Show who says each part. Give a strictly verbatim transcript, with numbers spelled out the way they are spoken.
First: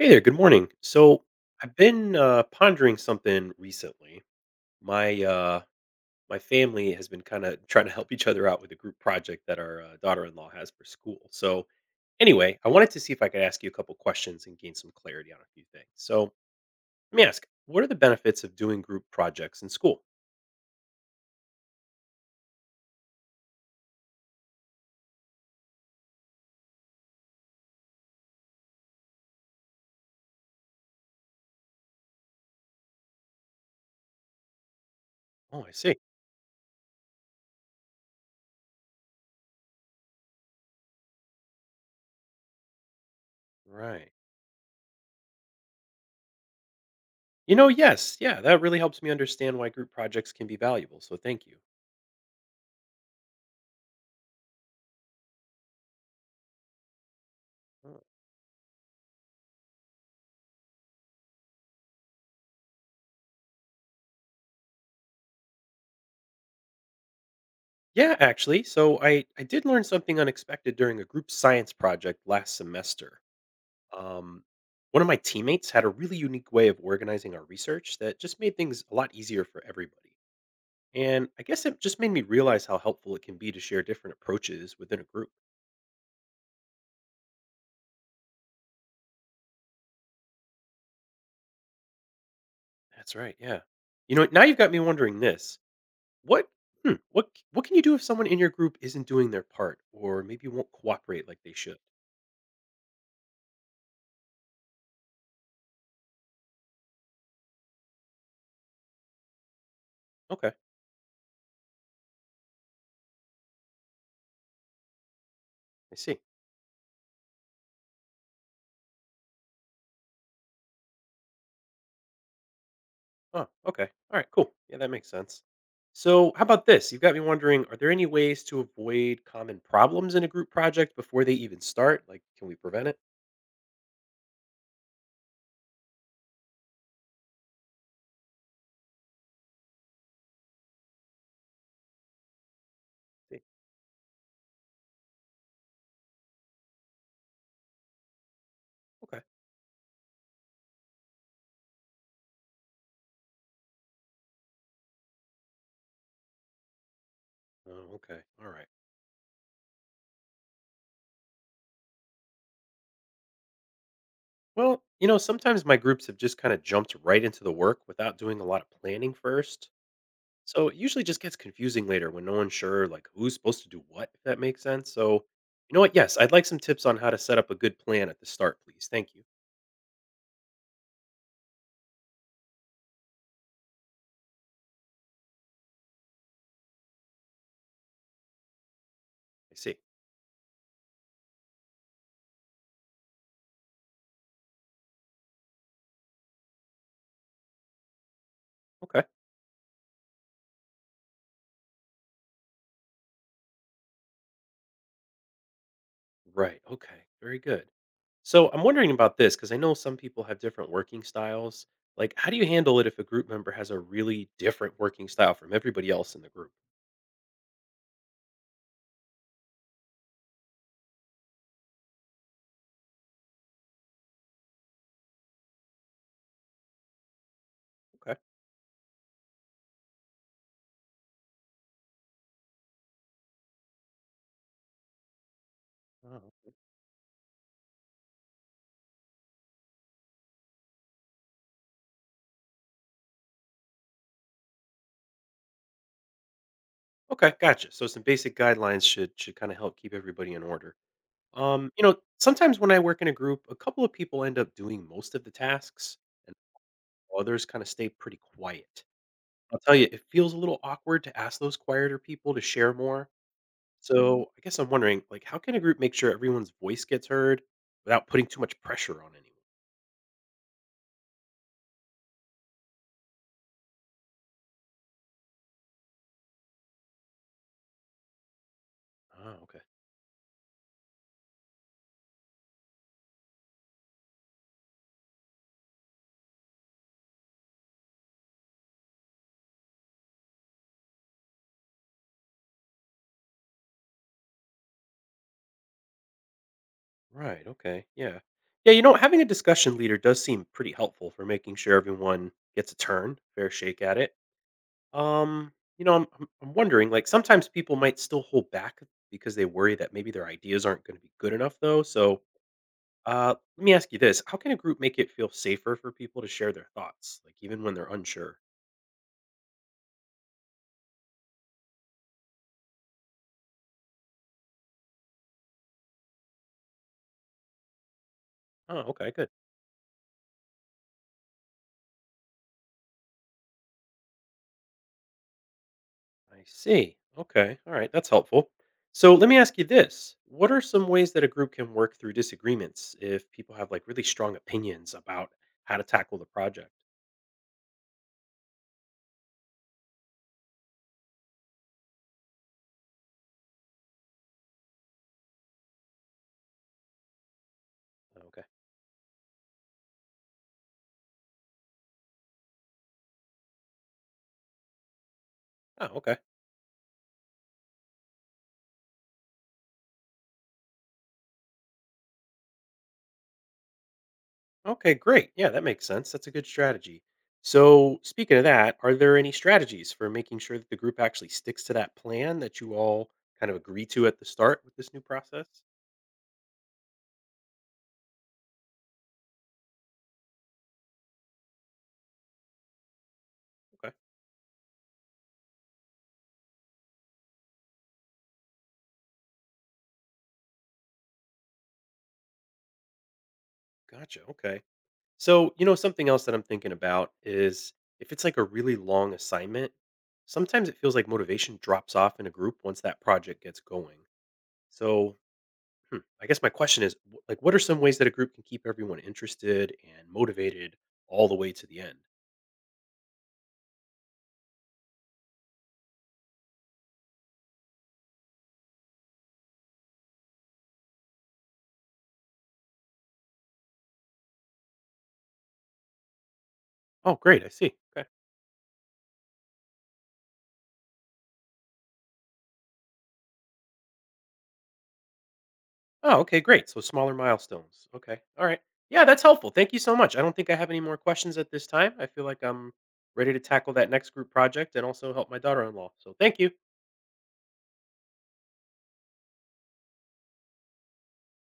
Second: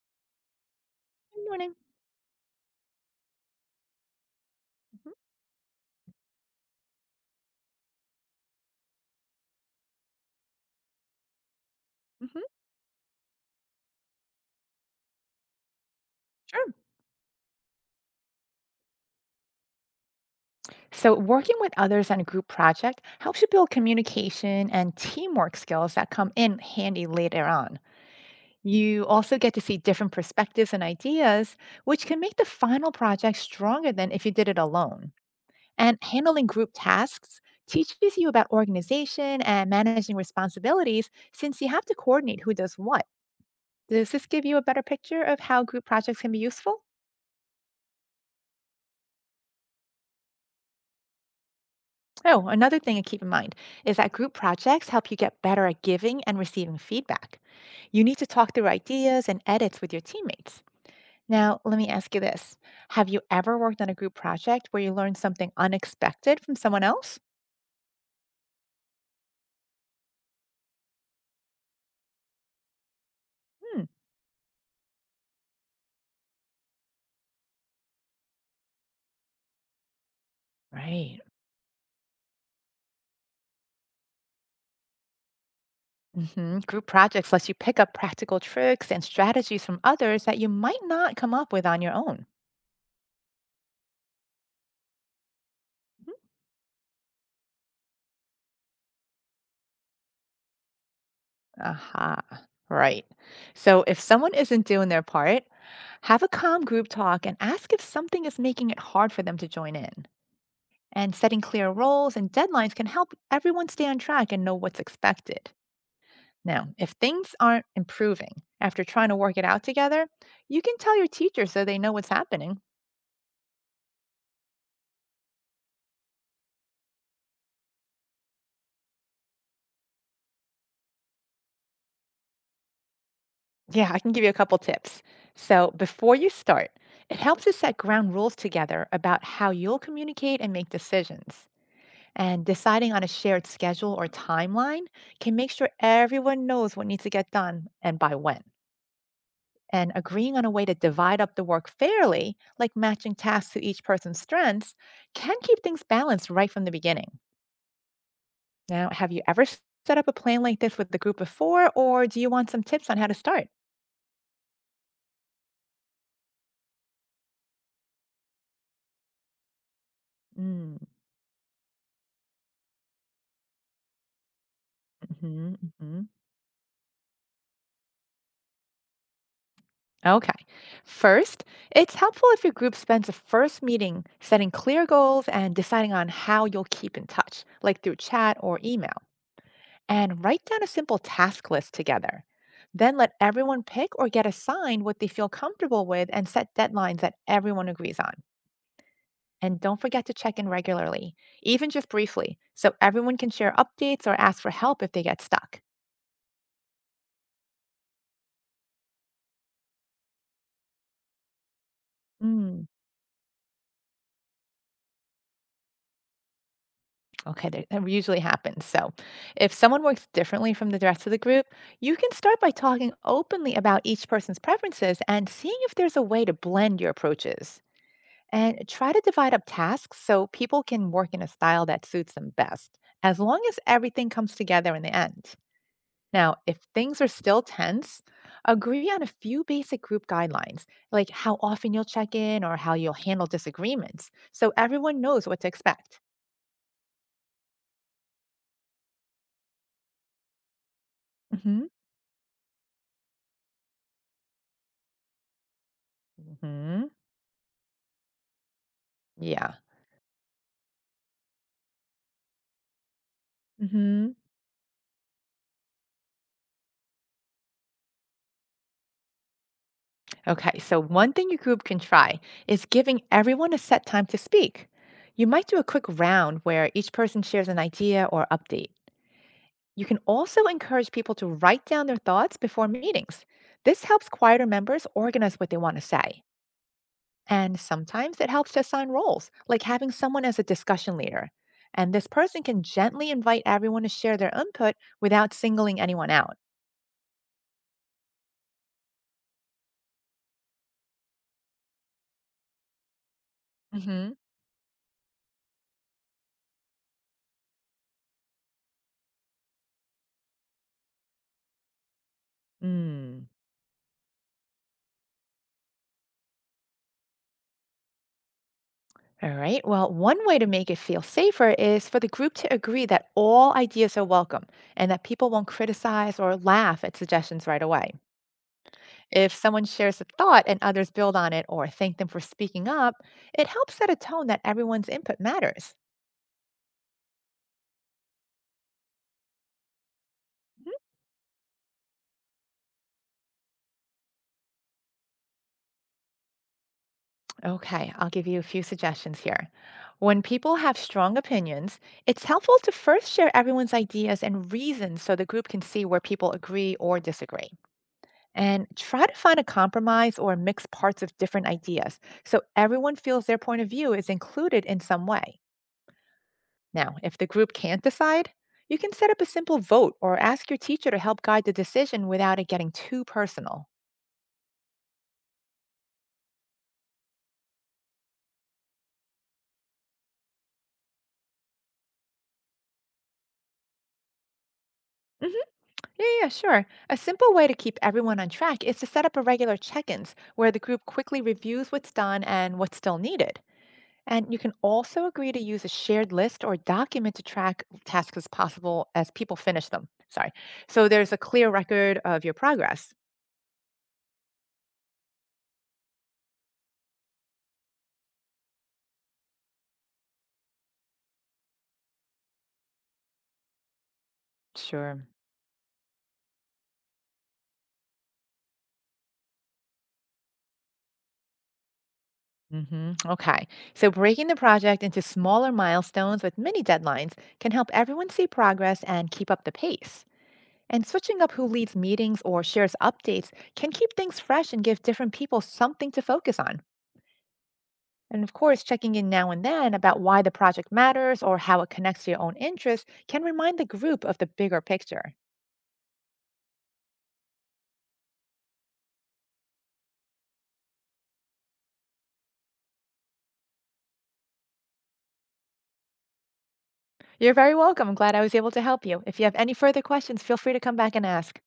Speaker 1: Hey there, good morning. So
Speaker 2: Good morning.
Speaker 1: I've been uh, pondering something recently.
Speaker 2: Mhm,
Speaker 1: My uh, my family has been kind of trying to help each other out with a group project that our uh, daughter-in-law has for school. So
Speaker 2: mhm.
Speaker 1: anyway, I wanted to see if I could ask you a couple questions and gain some clarity on a few things. So let
Speaker 2: Sure.
Speaker 1: me ask, what are the benefits of doing group projects in school?
Speaker 2: So, working with others on a group project helps you build communication and teamwork skills that come in handy later on. You also get to see different perspectives and ideas, which can make the final project stronger than if you did it alone.
Speaker 1: Oh, I see.
Speaker 2: And handling group tasks teaches you about organization and managing responsibilities since you have to coordinate who does what.
Speaker 1: Right.
Speaker 2: Does this give you a better picture of how group projects can be useful?
Speaker 1: You know, yes, yeah, that really helps me understand why group projects can be valuable. So thank you.
Speaker 2: Oh, another thing to keep in mind is that group projects help you get better at giving and receiving feedback. You need to talk through ideas and edits with your teammates. Now, let me ask you this. Have you ever worked on a group project where you learned something unexpected from someone else?
Speaker 1: Yeah, actually. So I, I did learn something unexpected during a group science project last semester.
Speaker 2: Hmm.
Speaker 1: Um, One of my teammates had a really unique way of organizing our research that just made things a lot easier for everybody.
Speaker 2: Right.
Speaker 1: And I guess it just made me realize how helpful it can be to share different approaches within a group.
Speaker 2: hmm Group projects lets you pick up practical tricks and strategies from others that you might not come up with on your own.
Speaker 1: That's right. Yeah. You know what, now you've got me wondering this. What hmm, what c- What can you do if someone in your group isn't doing their part or maybe won't cooperate like they should?
Speaker 2: Aha. Right. So if someone isn't doing their part, have a calm group talk and ask if something is making it hard for them to join in.
Speaker 1: Okay,
Speaker 2: And setting clear roles and deadlines can help everyone stay on track and know what's expected.
Speaker 1: I see.
Speaker 2: Now, if things aren't improving after trying to work it out together, you can tell your teacher so they know what's happening.
Speaker 1: Oh, okay. All right, cool. Yeah, that makes sense. So, how about this? You've got me wondering, are there any ways to avoid common problems in a group project before they even start? Like, can we prevent it?
Speaker 2: Yeah, I can give you a couple tips. So, before you start, it helps to set ground rules together about how you'll communicate and make decisions. And deciding on a
Speaker 1: They-
Speaker 2: shared schedule or timeline can make sure everyone knows what needs to get done and by when.
Speaker 1: Okay.
Speaker 2: And agreeing on a way to divide up the work fairly, like matching tasks to each person's strengths, can keep things balanced right from the beginning.
Speaker 1: Oh, okay. All right.
Speaker 2: Now, have you ever s- set up a plan like this with the group before, or do you want some tips on how to start?
Speaker 1: Well, you know, sometimes my groups have just kind of jumped right into the work without doing a lot of planning first. So, it usually just gets confusing later when no one's sure, like, who's supposed to do what, if that makes sense. So, you know what?
Speaker 2: Mm-hmm.
Speaker 1: Yes, I'd like some tips on how to set up a good plan at the start, please. Thank you.
Speaker 2: Okay. First, it's helpful if your group spends a first meeting setting clear goals and deciding on how you'll keep in touch, like through chat or email,
Speaker 1: I see.
Speaker 2: and write down a simple task list together. Then let everyone pick or get assigned what they feel comfortable with and set deadlines that everyone agrees on.
Speaker 1: Okay.
Speaker 2: And don't forget to check in regularly, even just briefly, so everyone can share updates or ask for help if they get stuck.
Speaker 1: Right. Okay. Very good. So I'm wondering about this because I know some people have different working styles. Like, how do you
Speaker 2: Mm.
Speaker 1: handle it if a group member has a really different working style from everybody else in the group?
Speaker 2: Okay, that that usually happens. So, if someone works differently from the rest of the group, you can start by talking openly about each person's preferences and seeing if there's a way to blend your approaches.
Speaker 1: Okay.
Speaker 2: And try to divide up tasks so people can work in a style that suits them best, as long as everything comes together in the end. Now,
Speaker 1: Oh.
Speaker 2: if things are still tense, agree on a few basic group guidelines, like how often you'll check in or how you'll handle disagreements, so everyone knows what to expect.
Speaker 1: Okay, gotcha. So some basic guidelines should should kind of help keep everybody in order.
Speaker 2: Hmm.
Speaker 1: Um, you know, sometimes when I work in a group, a couple of people end up doing most of the tasks and
Speaker 2: Hmm.
Speaker 1: others kind of stay pretty quiet.
Speaker 2: Yeah.
Speaker 1: I'll tell you, it feels a little awkward to ask those quieter people to share more.
Speaker 2: Hmm.
Speaker 1: So I guess I'm wondering, like, how can a group make sure everyone's voice gets heard without putting too much pressure on anyone?
Speaker 2: Okay, so one thing your group can try is giving everyone a set time to speak. You might do a quick round where each person shares an idea or update.
Speaker 1: Oh, okay.
Speaker 2: You can also encourage people to write down their thoughts before meetings. This helps quieter members organize what they want to say. And sometimes it helps to assign roles, like having someone as a discussion leader. And this person can gently invite everyone to share their input without singling anyone out.
Speaker 1: Right. Okay. Yeah. Yeah. You know, having a discussion leader does seem pretty helpful for making sure everyone gets a turn, fair shake at
Speaker 2: Hmm.
Speaker 1: it. Um, you know, I'm I'm I'm wondering, like, sometimes people might still hold back because they worry that maybe their ideas aren't going to be good enough, though. So.
Speaker 2: Mm.
Speaker 1: Uh, let me ask you this: how can a group make it feel safer for people to share their thoughts, like even when they're unsure?
Speaker 2: All right. Well, one way to make it feel safer is for the group to agree that all ideas are welcome and that people won't criticize or laugh at suggestions right away.
Speaker 1: Oh, okay, good.
Speaker 2: If someone shares a thought and others build on it or thank them for speaking up, it helps set a tone that everyone's input matters.
Speaker 1: I see. Okay. All right. That's helpful. So let me ask you this. What are some ways that a group can work through disagreements if people have like really strong opinions about how to tackle the project?
Speaker 2: Hmm. Okay, I'll give you a few suggestions here. When people have strong opinions, it's helpful to first share everyone's ideas and reasons so the group can see where people agree or disagree.
Speaker 1: Okay.
Speaker 2: And try to find a compromise or mix parts of different ideas so everyone feels their point of view is included in some way.
Speaker 1: Oh, okay.
Speaker 2: Now, if the group can't decide, you can set up a simple vote or ask your teacher to help guide the decision without it getting too personal.
Speaker 1: Okay, great. Yeah, that makes sense. That's a good strategy. So, speaking of that, are there any strategies for making sure that the group actually sticks to that plan that you all kind of agree to at the start with this new
Speaker 2: Hmm.
Speaker 1: process?
Speaker 2: Yeah, yeah, sure. A simple way to keep everyone on track is to set up a regular check ins where the group quickly reviews what's done and what's still needed.
Speaker 1: Okay.
Speaker 2: And you can also agree to use a shared list or document to track tasks as possible as people finish them. Sorry. So there's a clear record of your progress.
Speaker 1: Gotcha. Okay. So, you know, something else that I'm thinking about is if it's like a really long assignment, sometimes it feels like motivation drops off in a group once that project gets going.
Speaker 2: Sure.
Speaker 1: So, hmm, I guess my question is wh- like what are some ways that a group can keep everyone interested and motivated all the way to the end?
Speaker 2: Hmm. Okay. So breaking the project into smaller milestones with mini deadlines can help everyone see progress and keep up the pace. And switching up who leads meetings or shares updates can keep things fresh and give different people something to focus on.
Speaker 1: Oh, great. I see. Okay.
Speaker 2: And of course, checking in now and then about why the project matters or how it connects to your own interests can remind the group of the bigger picture.
Speaker 1: Oh, okay. Great. So smaller milestones. Okay. All right. Yeah, that's helpful. Thank you so much. I don't think I have any more questions at this time. I feel like I'm ready to tackle that next group project and also help my daughter in law. So thank you.
Speaker 2: You're very welcome. I'm glad I was able to help you. If you have any further questions, feel free to come back and ask.